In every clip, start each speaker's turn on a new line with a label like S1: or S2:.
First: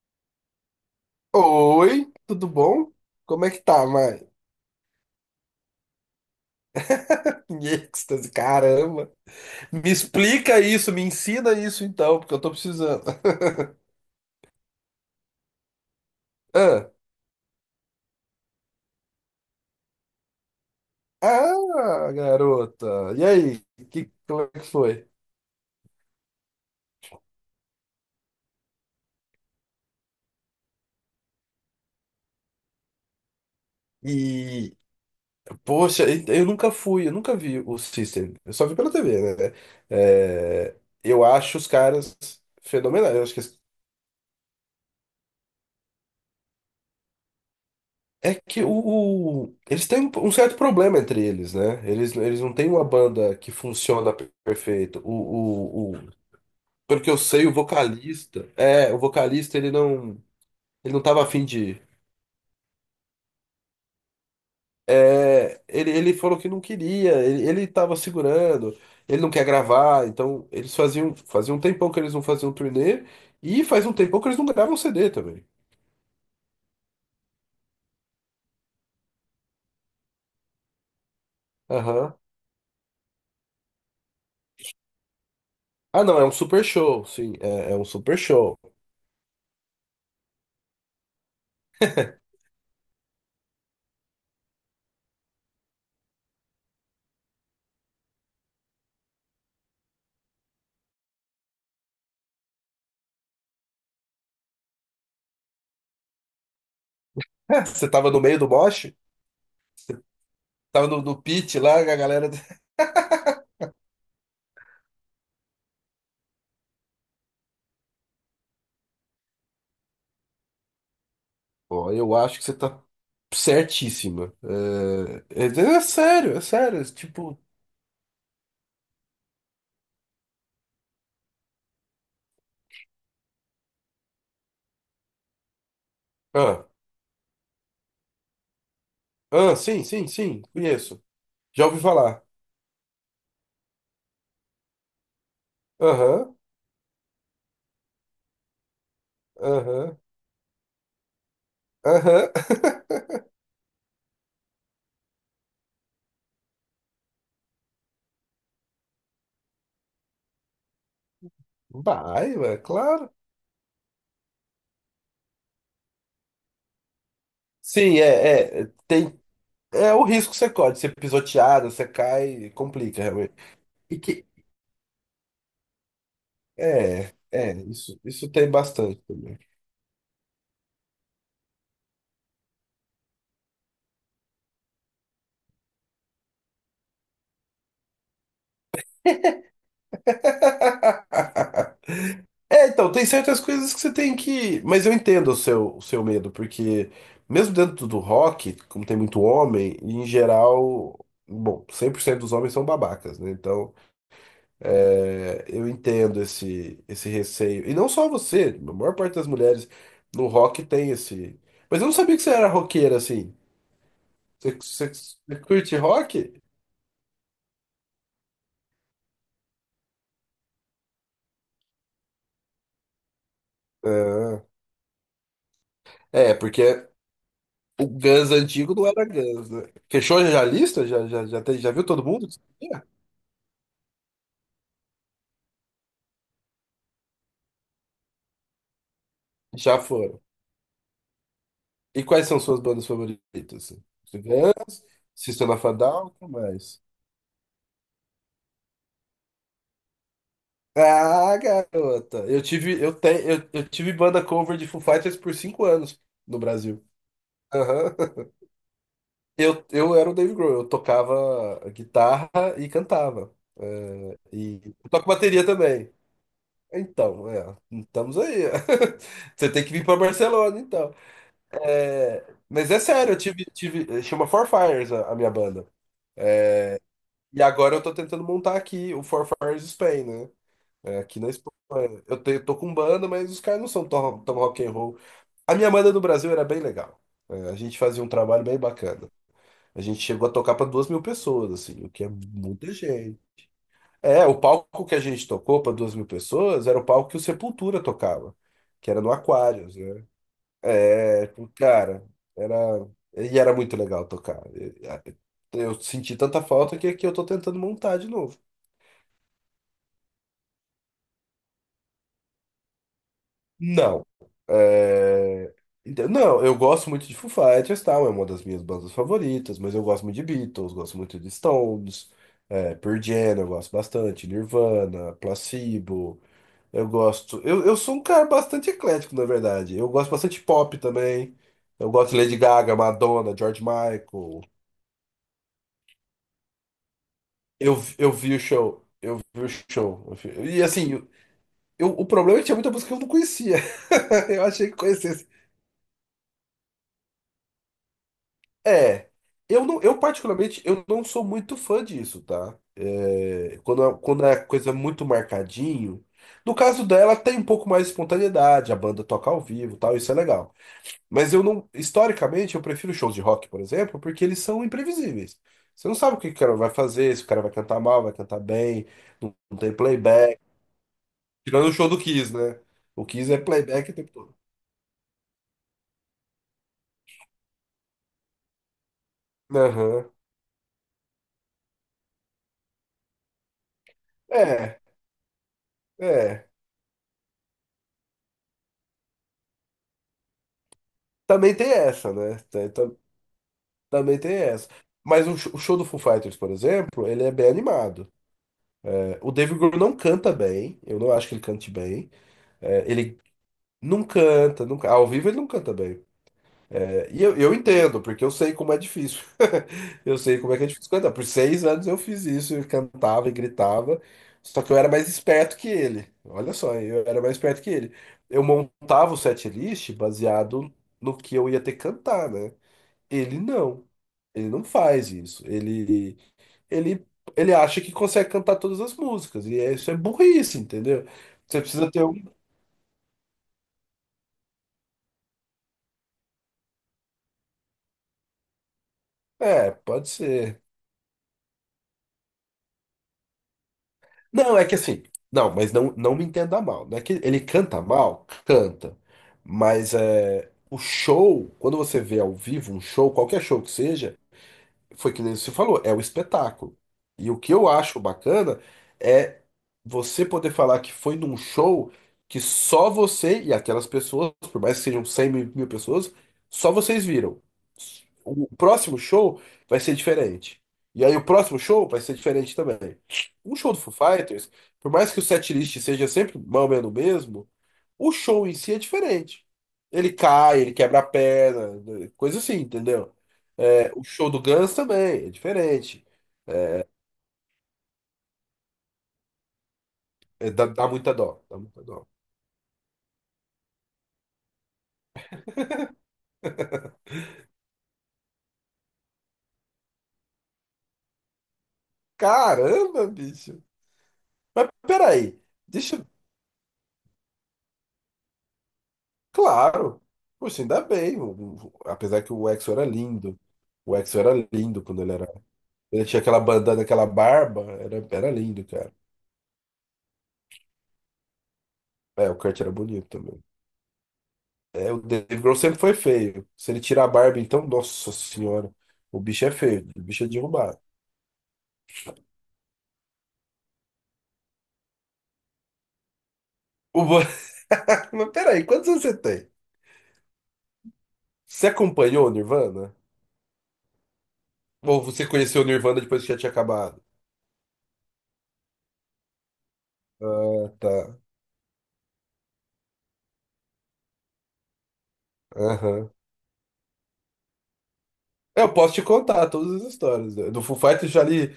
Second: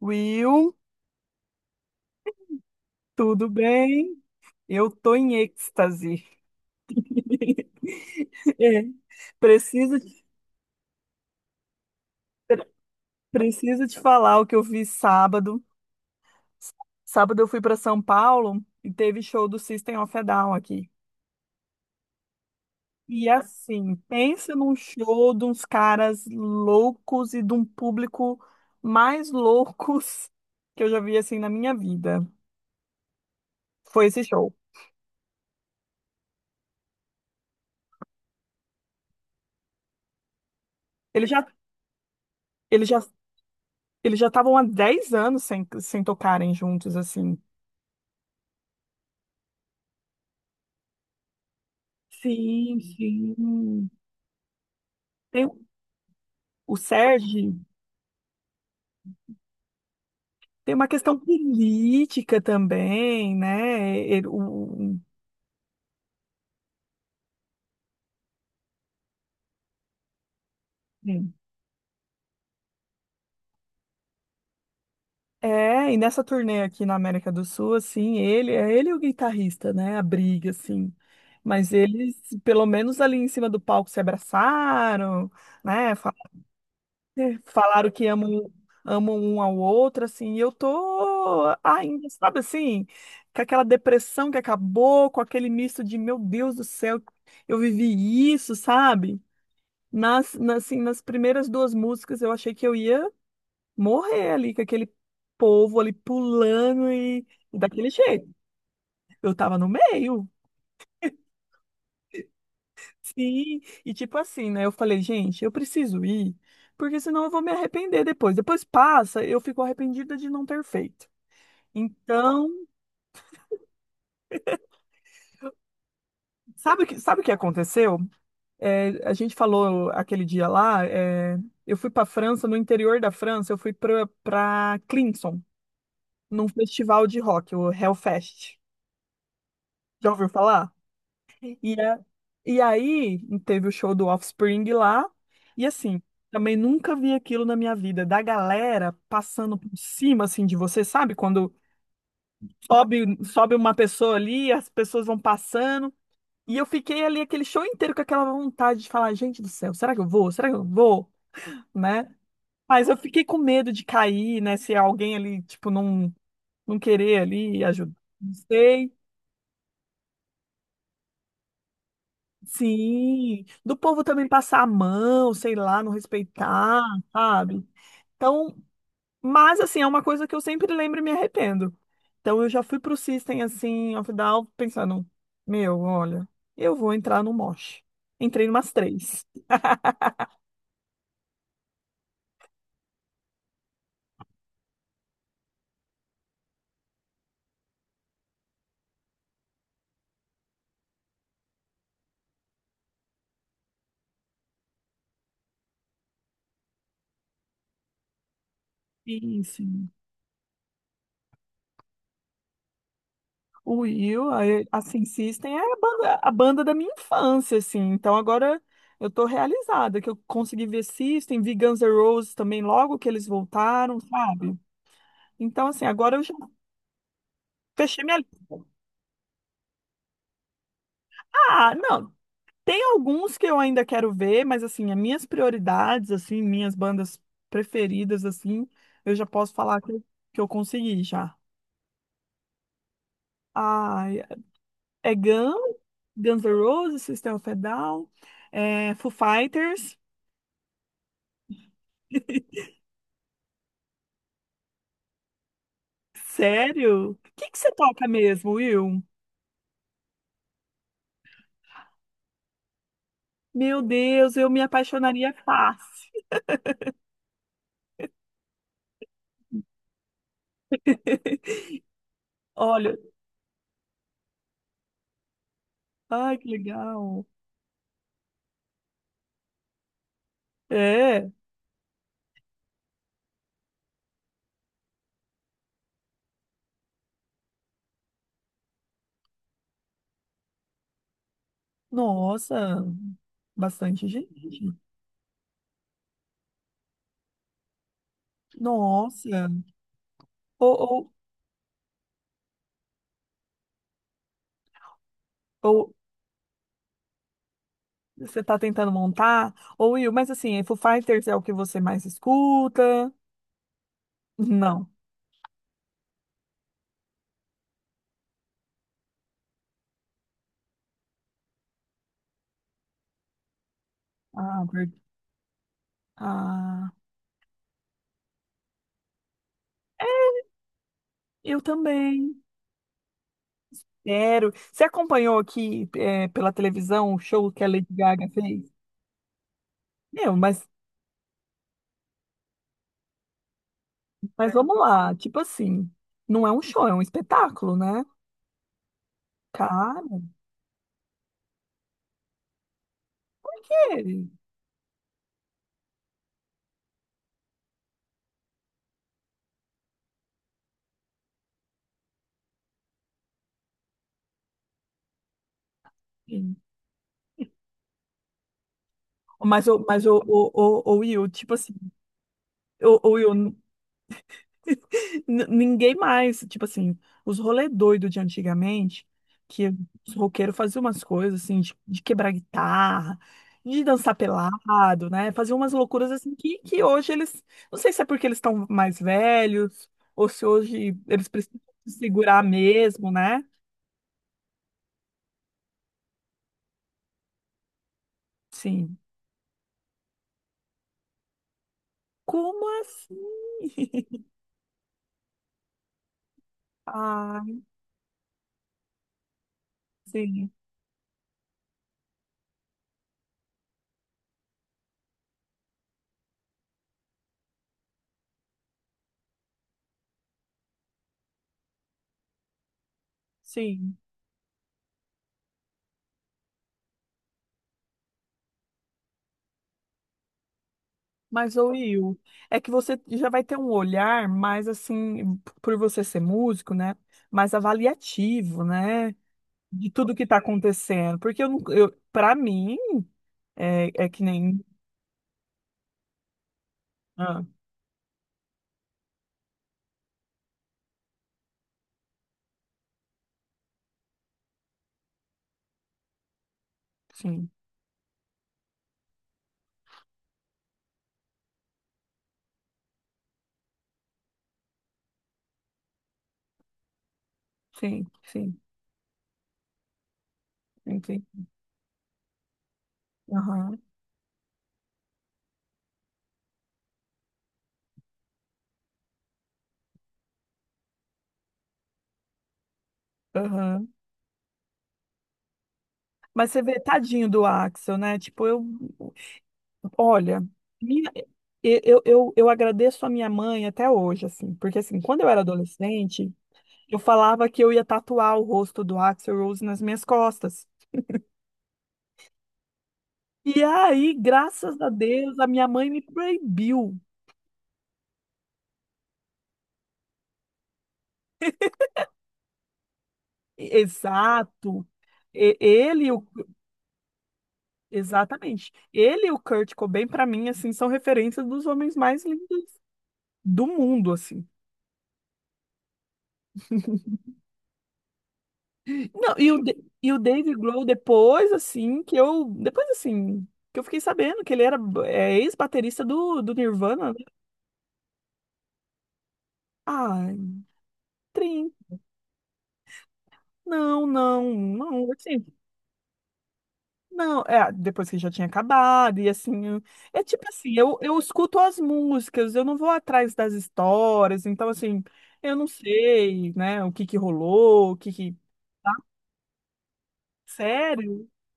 S1: Will,
S2: Oi, tudo bom? Como
S1: tudo
S2: é que tá,
S1: bem?
S2: mãe?
S1: Eu tô em êxtase.
S2: Em êxtase,
S1: É.
S2: caramba. Me
S1: Preciso, te-
S2: explica isso, me ensina isso então, porque eu tô
S1: pre-
S2: precisando.
S1: preciso te falar o que eu vi sábado.
S2: Ah,
S1: Sábado eu fui para São Paulo e teve show do System of a Down aqui.
S2: ah, garota. E
S1: E
S2: aí,
S1: assim,
S2: que, como é
S1: pensa
S2: que
S1: num
S2: foi?
S1: show de uns caras loucos e de um público mais loucos que eu já vi assim na minha vida. Foi esse show.
S2: E, poxa, eu nunca fui, eu nunca vi o System. Eu só vi pela TV, né? É, eu
S1: Eles já,
S2: acho os caras
S1: eles já,
S2: fenomenais. Eu acho que.
S1: eles já estavam há 10 anos sem tocarem juntos assim.
S2: É que eles têm um certo problema entre eles, né? Eles não têm
S1: Sim,
S2: uma banda que
S1: sim.
S2: funciona perfeito.
S1: Tem, o
S2: Pelo que eu sei, o
S1: Sérgio
S2: vocalista, é, o vocalista
S1: tem uma
S2: ele não
S1: questão
S2: tava afim de ir.
S1: política também, né?
S2: É, ele falou que não queria, ele tava segurando, ele não quer gravar, então
S1: Sim.
S2: fazia um tempão que eles não faziam turnê e faz um tempão que eles não gravam CD também.
S1: É, e nessa turnê aqui na América do Sul, assim, ele é ele e o guitarrista, né? A briga, assim. Mas eles,
S2: Aham.
S1: pelo menos ali em cima do palco, se abraçaram, né?
S2: Ah, não, é um super show, sim, é um
S1: Falaram que
S2: super
S1: amam, um,
S2: show.
S1: amam um ao outro, assim, e eu tô ainda, sabe assim, com aquela depressão que acabou, com aquele misto de, meu Deus do céu, eu vivi isso, sabe? Assim, nas primeiras duas músicas eu achei que eu ia morrer ali, com aquele povo ali pulando e
S2: Você
S1: daquele
S2: tava no
S1: jeito.
S2: meio do mosh?
S1: Eu tava no meio,
S2: Tava no pit lá, a galera.
S1: sim, e tipo assim, né? Eu falei, gente, eu preciso ir, porque senão eu vou me arrepender depois. Depois passa, eu fico arrependida de não ter feito.
S2: Ó, eu acho que
S1: Então,
S2: você tá certíssima. É, é, é sério, é
S1: sabe
S2: sério.
S1: o que, sabe o que
S2: Tipo.
S1: aconteceu? É, a gente falou aquele dia lá, eu fui para França, no interior da França, eu fui para Clinson, num
S2: Ah,
S1: festival de rock, o Hellfest.
S2: ah, sim, sim,
S1: Já ouviu
S2: sim,
S1: falar?
S2: conheço. Já
S1: E,
S2: ouvi
S1: é-
S2: falar.
S1: e aí teve o show do Offspring lá, e assim,
S2: Aham,
S1: também nunca vi aquilo na minha vida, da galera passando por
S2: aham,
S1: cima assim de você, sabe? Quando
S2: aham.
S1: sobe uma pessoa ali, as pessoas vão passando. E eu fiquei ali aquele show inteiro com aquela vontade de falar, gente do céu, será que eu vou? Será que eu vou? Né?
S2: Vai, ué,
S1: Mas eu
S2: claro.
S1: fiquei com medo de cair, né? Se alguém ali, tipo, não querer ali ajudar.
S2: Sim,
S1: Não sei.
S2: é o risco que você corre, de ser pisoteado, você cai, complica realmente.
S1: Sim. Do
S2: E
S1: povo também passar a mão, sei lá, não respeitar, sabe?
S2: isso tem
S1: Então,
S2: bastante também.
S1: mas assim, é uma coisa que eu sempre lembro e me arrependo. Então eu já fui pro System, assim, of a Down, pensando, meu, olha, eu vou entrar no mosh. Entrei numas três.
S2: É, então, tem certas coisas que você tem que. Mas eu entendo o seu, medo, porque mesmo dentro do rock, como tem muito homem, em geral, bom, 100% dos homens são babacas, né? Então, eu entendo esse receio. E não só você, a maior parte das
S1: Isso.
S2: mulheres no rock tem esse. Mas eu não sabia que você era roqueira assim.
S1: O Will,
S2: Você, você,
S1: assim,
S2: você
S1: System é
S2: curte
S1: a
S2: rock?
S1: banda da minha infância, assim. Então agora eu tô realizada que eu consegui ver System, vi Guns N' Roses também logo que eles voltaram,
S2: Ah,
S1: sabe? Então, assim, agora eu já
S2: é, porque o
S1: fechei minha
S2: Guns
S1: lista.
S2: antigo não era Guns, né? Fechou já a lista? Já, já, já, já
S1: Ah,
S2: viu todo
S1: não,
S2: mundo?
S1: tem alguns que eu ainda quero ver, mas assim, as minhas prioridades, assim, minhas bandas preferidas, assim, eu já posso
S2: Já
S1: falar que eu,
S2: foram.
S1: que eu consegui já.
S2: E quais são suas bandas favoritas? Assim?
S1: Ah,
S2: Cigana,
S1: é
S2: System
S1: Guns,
S2: of a Down, o que
S1: Guns N'
S2: mais?
S1: Roses, System of a Down, é Foo Fighters.
S2: Ah, garota, eu tive, eu tenho, eu tive banda cover de Foo Fighters por 5 anos no Brasil.
S1: Sério? O que que você
S2: Aham.
S1: toca mesmo, Will?
S2: Eu era o Dave Grohl, eu tocava guitarra e cantava.
S1: Meu
S2: É,
S1: Deus, eu me
S2: e eu toco
S1: apaixonaria
S2: bateria também.
S1: fácil.
S2: Então, estamos aí. Você tem que vir para Barcelona, então. É, mas é
S1: Olha,
S2: sério, eu tive, chama Four Fires a minha banda.
S1: ai, que legal.
S2: E agora eu tô tentando montar aqui o Four Fires Spain, né? Aqui na
S1: É,
S2: Espanha. Eu tô com banda, mas os caras não são tão, tão rock and roll. A minha banda no Brasil era bem legal. A gente fazia um trabalho bem bacana. A gente chegou a tocar para 2 mil pessoas, assim, o que é muita
S1: nossa,
S2: gente.
S1: bastante
S2: O
S1: gente.
S2: palco que a gente tocou para 2 mil pessoas era o palco que o Sepultura tocava, que era no
S1: Nossa.
S2: Aquarius, né?
S1: Ou, ou,
S2: É, tipo, cara, era. E era muito legal tocar. Eu
S1: ou
S2: senti tanta falta que aqui eu tô tentando montar de novo.
S1: você está tentando montar? Ou Will, mas assim, é Foo Fighters é o que você mais escuta?
S2: Não.
S1: Não.
S2: É, então, não, eu gosto muito de Foo Fighters, tal, é uma das minhas bandas favoritas, mas eu gosto muito de Beatles, gosto muito de Stones, Pearl Jam, eu gosto bastante,
S1: Ah,
S2: Nirvana, Placebo, eu
S1: ah,
S2: gosto... Eu sou um cara bastante eclético, na verdade. Eu gosto
S1: é,
S2: bastante de pop também,
S1: eu
S2: eu gosto de
S1: também.
S2: Lady Gaga, Madonna, George Michael.
S1: Sério. Você acompanhou aqui, pela televisão o show que a
S2: Eu,
S1: Lady
S2: eu
S1: Gaga
S2: vi o
S1: fez?
S2: show, eu vi o show.
S1: Meu,
S2: E
S1: mas
S2: assim, o problema é que tinha muita música que eu não conhecia. Eu
S1: Mas
S2: achei que
S1: vamos lá,
S2: conhecesse.
S1: tipo assim, não é um show, é um espetáculo, né?
S2: É, eu não, eu
S1: Cara,
S2: particularmente eu não sou muito fã disso, tá?
S1: é,
S2: Quando é coisa muito marcadinho. No caso dela, tem um pouco mais de espontaneidade, a banda toca ao vivo, e tal, isso é legal. Mas eu não, historicamente, eu prefiro shows de rock, por exemplo, porque eles são imprevisíveis. Você não sabe o que o
S1: enfim.
S2: cara vai fazer, se o cara vai cantar mal, vai cantar bem, não, não
S1: Mas,
S2: tem
S1: o, mas o,
S2: playback.
S1: o, o, o Will, tipo
S2: Tirando o
S1: assim,
S2: show do Kiss, né?
S1: o,
S2: O
S1: o Will,
S2: Kiss é playback o tempo todo.
S1: ninguém mais, tipo assim, os rolê doido de antigamente, que
S2: Aham.
S1: os roqueiros faziam umas coisas assim, de quebrar guitarra, de dançar
S2: É,
S1: pelado, né? Faziam umas loucuras assim
S2: é.
S1: que hoje eles, não sei se é porque eles estão mais velhos, ou se hoje eles
S2: Também
S1: precisam
S2: tem
S1: se
S2: essa, né?
S1: segurar mesmo, né?
S2: Também tem essa. Mas o o show do Foo Fighters, por exemplo, ele é bem animado.
S1: Sim.
S2: O Dave Grohl não canta bem, eu não acho que ele cante bem.
S1: Como
S2: É,
S1: assim?
S2: Ele não canta, nunca, ao vivo ele não canta bem. É, E eu,
S1: Ah,
S2: eu entendo, porque eu sei como é difícil. Eu sei
S1: sim,
S2: como é que é difícil cantar. Por 6 anos eu fiz isso, eu cantava e gritava, só que eu era mais esperto que ele. Olha só, eu era mais esperto que ele. Eu montava o setlist baseado no que eu ia ter que cantar, né? Ele não.
S1: sim.
S2: Ele não faz isso. Ele, ele acha que consegue cantar todas as músicas. Isso é burrice, entendeu?
S1: Mas,
S2: Você
S1: ô
S2: precisa ter
S1: Will,
S2: um.
S1: é que você já vai ter um olhar mais assim, por você ser músico, né? Mais avaliativo, né?
S2: É,
S1: De
S2: pode
S1: tudo que tá
S2: ser.
S1: acontecendo. Porque eu não, eu, para mim, é que
S2: Não,
S1: nem.
S2: é que assim. Não, mas não me entenda mal. Não é que ele
S1: Ah,
S2: canta mal, canta. Mas o show, quando você vê ao vivo um show, qualquer show que seja. Foi que nem você falou, é o espetáculo. E o
S1: sim,
S2: que eu acho bacana é você poder falar que foi num show que só você e aquelas pessoas, por mais que sejam 100 mil, mil pessoas, só vocês viram.
S1: sim,
S2: O
S1: sim,
S2: próximo show vai ser diferente.
S1: sim,
S2: E aí o
S1: sim.
S2: próximo show vai ser diferente também. Um show
S1: Aham,
S2: do Foo Fighters, por mais que o setlist seja sempre mais ou menos o mesmo, o show em si é diferente. Ele cai, ele quebra a perna, coisa assim, entendeu?
S1: aham.
S2: O show do Guns também, é diferente.
S1: Mas você vê, tadinho do Axel, né? Tipo, eu. Olha,
S2: Dá
S1: minha-
S2: muita dó, dá
S1: e-
S2: muita
S1: eu,
S2: dó.
S1: eu, eu agradeço a minha mãe até hoje, assim, porque assim, quando eu era adolescente, eu falava que eu ia tatuar o rosto do Axl Rose nas minhas costas.
S2: Caramba,
S1: E
S2: bicho.
S1: aí,
S2: Mas
S1: graças a Deus,
S2: peraí,
S1: a minha mãe
S2: deixa.
S1: me proibiu.
S2: Claro. Poxa, ainda bem. Apesar que o EXO era lindo. O EXO era lindo
S1: Exato.
S2: quando ele era.
S1: E-
S2: Ele
S1: Ele, e
S2: tinha
S1: o,
S2: aquela bandana, aquela barba. Era lindo,
S1: exatamente.
S2: cara.
S1: Ele e o Kurt Cobain, para mim, assim, são referências dos homens mais
S2: O Kurt era
S1: lindos
S2: bonito também.
S1: do mundo, assim.
S2: O Dave Grohl sempre foi feio. Se ele tirar a barba, então, nossa senhora. O
S1: Não,
S2: bicho é feio. O
S1: e o
S2: bicho é
S1: Dave
S2: derrubado.
S1: Grohl depois, assim, que eu. Depois, assim, que eu fiquei sabendo que ele era ex-baterista do
S2: O...
S1: Nirvana.
S2: Bo- Mas peraí, quantos anos você tem?
S1: Ah,
S2: Você
S1: trim.
S2: acompanhou o Nirvana?
S1: Não, não,
S2: Ou
S1: não,
S2: você
S1: assim,
S2: conheceu o Nirvana depois que já tinha acabado?
S1: não, depois que já tinha acabado, e assim, é tipo
S2: Ah,
S1: assim, eu
S2: tá.
S1: escuto as músicas, eu não vou atrás das histórias, então assim, eu não
S2: Aham.
S1: sei, né, o que que rolou, o que que...
S2: Eu
S1: Tá?
S2: posso te contar todas as histórias, né? Do Foo Fighters já
S1: Sério?
S2: li,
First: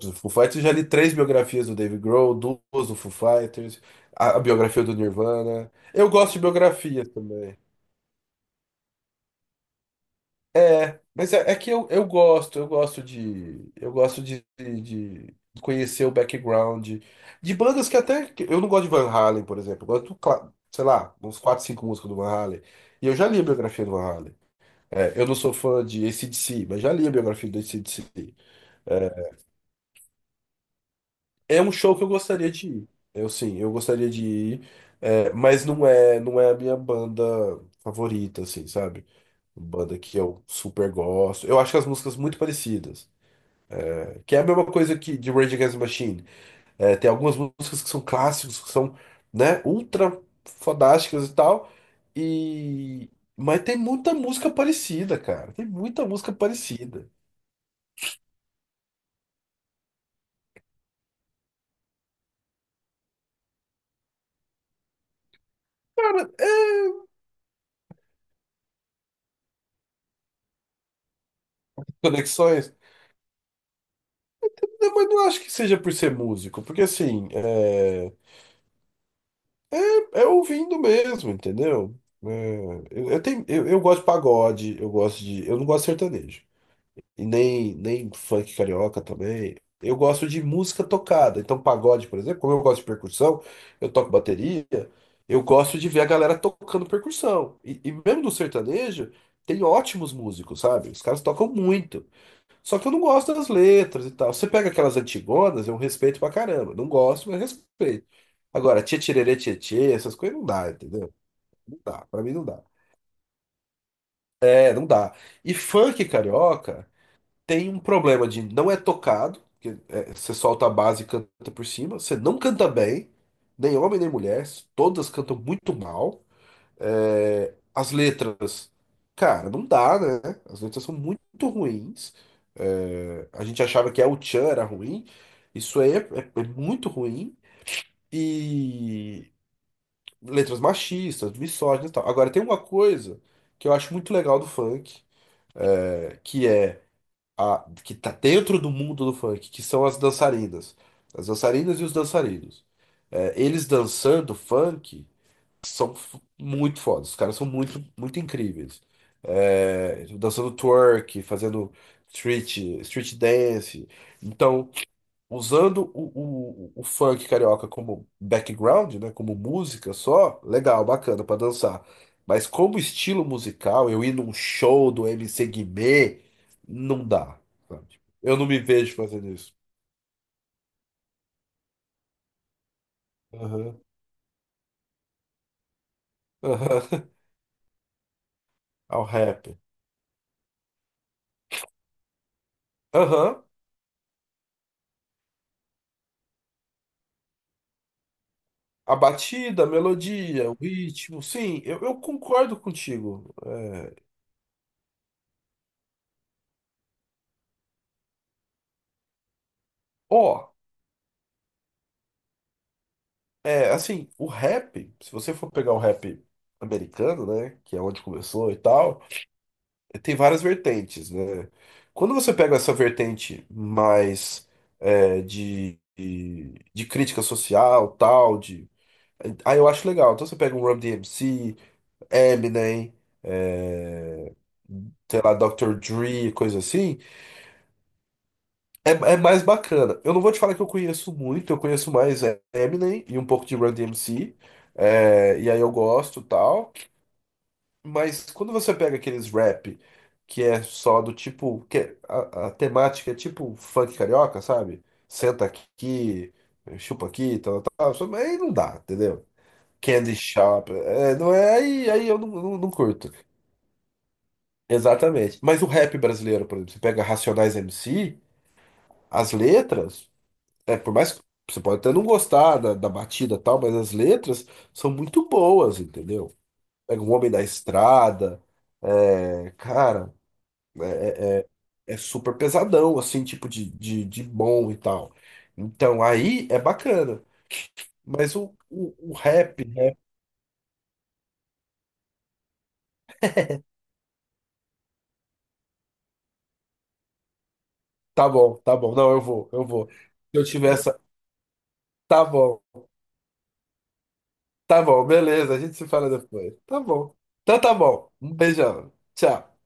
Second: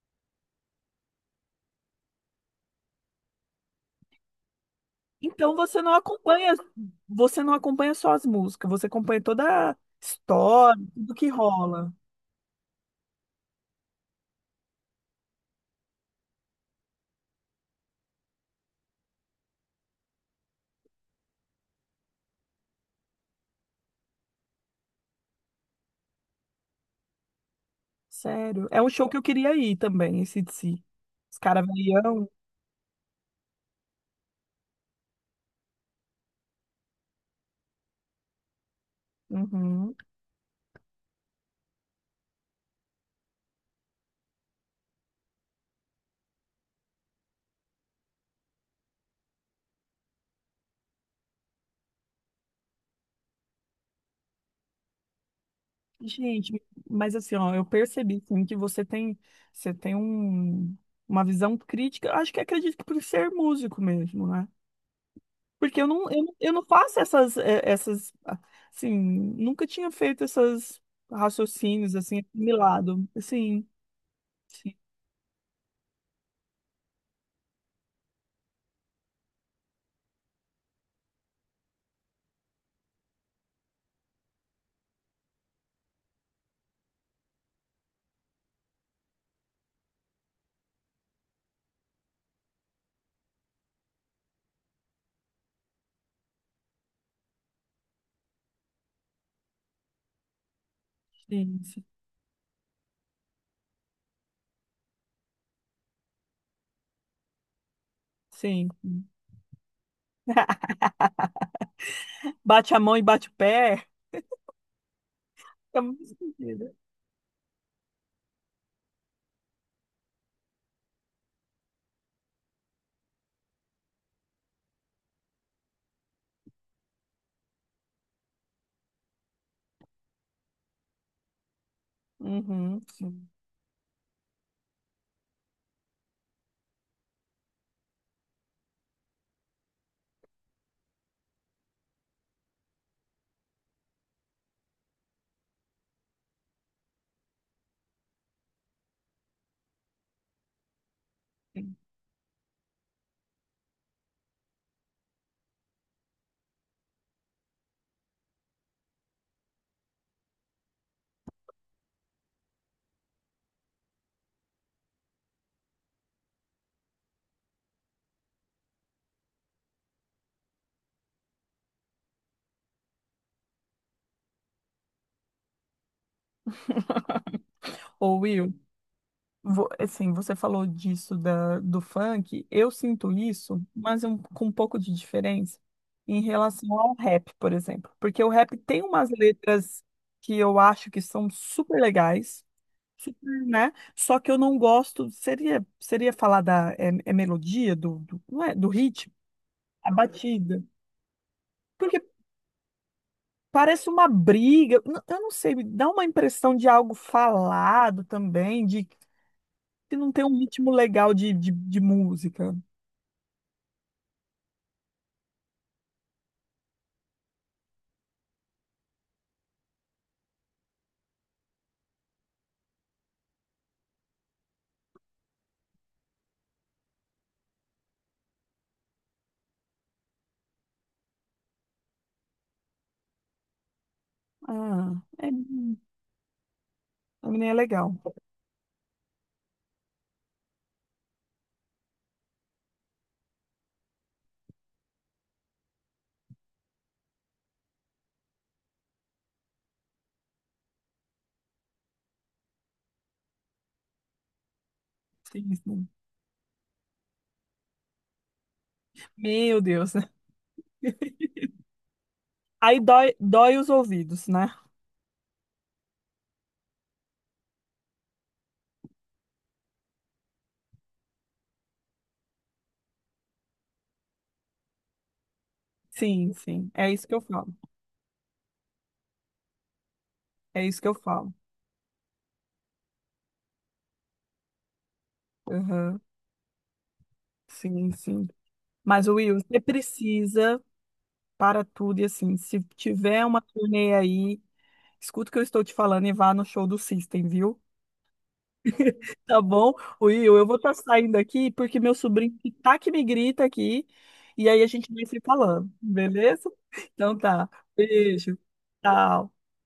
S2: do Foo Fighters já li três biografias do Dave Grohl, duas do Foo Fighters, a biografia do
S1: Então
S2: Nirvana. Eu gosto de biografia
S1: você não
S2: também.
S1: acompanha só as músicas, você acompanha toda a história,
S2: É,
S1: tudo que
S2: mas é que
S1: rola.
S2: eu gosto de, de conhecer o background de bandas que até eu não gosto de Van Halen, por exemplo. Eu gosto, sei lá, uns quatro, cinco músicas do Van Halen. E eu já li a biografia do Van Halen. Eu não sou fã de CDC, mas já li a biografia do CDC.
S1: Sério. É um show que eu
S2: é
S1: queria ir também, esse DC. Os
S2: é
S1: caras.
S2: um show que eu gostaria de ir. Eu sim, eu gostaria de ir, mas não é a minha banda favorita, assim, sabe?
S1: Uhum.
S2: Banda que eu super gosto. Eu acho as músicas muito parecidas. Que é a mesma coisa que de Rage Against the Machine. Tem algumas músicas que são clássicos, que são, né, ultra fodásticas e tal. E... Mas tem muita música parecida, cara. Tem muita música
S1: Gente,
S2: parecida.
S1: mas assim, ó, eu percebi sim, que você tem uma visão crítica. Eu acho que acredito que por ser músico mesmo, né? Porque eu não, eu,
S2: Cara,
S1: eu não
S2: é
S1: faço essas, essas, assim, nunca tinha feito essas raciocínios assim,
S2: conexões.
S1: assimilado. Assim.
S2: Não, mas não acho que seja por ser músico, porque assim, é ouvindo mesmo, entendeu? É, eu gosto de pagode, eu gosto de. Eu não gosto de sertanejo. E nem funk carioca também. Eu gosto de música tocada. Então, pagode, por exemplo, como eu gosto de percussão, eu toco bateria, eu gosto de ver a galera tocando percussão. E mesmo do sertanejo, tem ótimos músicos, sabe? Os caras tocam
S1: Sim, sim,
S2: muito. Só que eu não gosto das letras e tal. Você pega aquelas antigonas, eu respeito pra caramba. Não gosto, mas respeito.
S1: sim.
S2: Agora, tchê tchê tchê tchê, essas coisas não dá, entendeu? Não dá, pra mim não dá.
S1: Bate a mão e bate o pé.
S2: Não dá. E
S1: É
S2: funk
S1: muito sentido.
S2: carioca tem um problema de não é tocado, que é, você solta a base e canta por cima, você não canta bem, nem homem nem mulher, todas cantam muito mal. As letras, cara, não dá, né? As letras são muito ruins.
S1: Uhum, sim,
S2: A gente achava que a Uchan era ruim. Isso aí é muito ruim. E letras machistas, misóginas e tal. Agora, tem uma coisa que eu acho muito legal do funk, que é a que tá dentro do mundo do funk, que são as dançarinas. As
S1: sim.
S2: dançarinas e os dançarinos. Eles dançando funk são muito fodas. Os caras são muito, muito incríveis. Dançando twerk, fazendo street, street dance. Então, usando o funk carioca como background, né, como música só, legal, bacana pra dançar. Mas como estilo musical, eu ir num show do MC Guimê, não dá, sabe?
S1: Ô,
S2: Eu não
S1: Will,
S2: me vejo fazendo isso.
S1: assim, você falou disso da, do funk. Eu sinto isso,
S2: Aham,
S1: mas com um pouco de diferença em relação
S2: aham.
S1: ao rap, por exemplo. Porque o rap tem
S2: Ao
S1: umas
S2: rap.
S1: letras que eu acho que são super legais,
S2: Aham.
S1: super, né? Só que eu não gosto. Seria falar da é melodia, não é, do
S2: A
S1: ritmo,
S2: batida, a
S1: a
S2: melodia, o
S1: batida.
S2: ritmo, sim, eu concordo contigo.
S1: Parece
S2: É,
S1: uma briga. Eu não sei, me dá uma impressão de algo falado também, de que não tem um
S2: ó,
S1: ritmo legal de música.
S2: assim, o rap, se você for pegar o rap americano, né, que é onde começou e tal, tem várias vertentes, né? Quando você pega essa vertente mais de crítica social, tal, de... Aí eu acho legal. Então você pega um Run DMC, Eminem, é,
S1: Ah,
S2: sei
S1: é,
S2: lá, Dr. Dre, coisa assim.
S1: também é legal.
S2: É mais bacana. Eu não vou te falar que eu conheço muito, eu conheço mais Eminem e um pouco de Run DMC. E aí eu gosto e tal. Mas quando você pega aqueles rap que é só do tipo. A temática é tipo funk carioca, sabe? Senta
S1: Sim, sim.
S2: aqui, chupa aqui, tal, tal, tal. Aí não dá, entendeu?
S1: Meu Deus.
S2: Candy Shop. Não é, aí eu não
S1: Aí
S2: curto.
S1: dói, dói os ouvidos, né?
S2: Exatamente. Mas o rap brasileiro, por exemplo, você pega Racionais MC, as letras. Por mais que você pode até não gostar da batida e tal, mas as letras são muito boas,
S1: Sim,
S2: entendeu?
S1: sim. É
S2: Pega
S1: isso
S2: um
S1: que eu
S2: Homem da
S1: falo.
S2: Estrada, cara,
S1: É isso que eu falo.
S2: é super pesadão, assim, tipo de bom e tal.
S1: Aham.
S2: Então aí é bacana.
S1: Sim, sim.
S2: Mas o,
S1: Mas,
S2: o, o
S1: Will, você
S2: rap, né?
S1: precisa para tudo e assim, se tiver uma turnê aí, escuta o que eu estou te falando e vá no show do System, viu?
S2: Tá bom, não, eu
S1: Tá
S2: vou, eu
S1: bom?
S2: vou. Se
S1: Will,
S2: eu
S1: eu vou
S2: tiver
S1: estar
S2: essa.
S1: saindo aqui porque meu
S2: Tá
S1: sobrinho que
S2: bom,
S1: tá que me grita aqui. E aí a
S2: tá
S1: gente vai
S2: bom,
S1: se
S2: beleza, a
S1: falando,
S2: gente se fala
S1: beleza?
S2: depois. Tá bom.
S1: Então tá.
S2: Então tá bom, um
S1: Beijo.
S2: beijão,
S1: Tchau.
S2: tchau.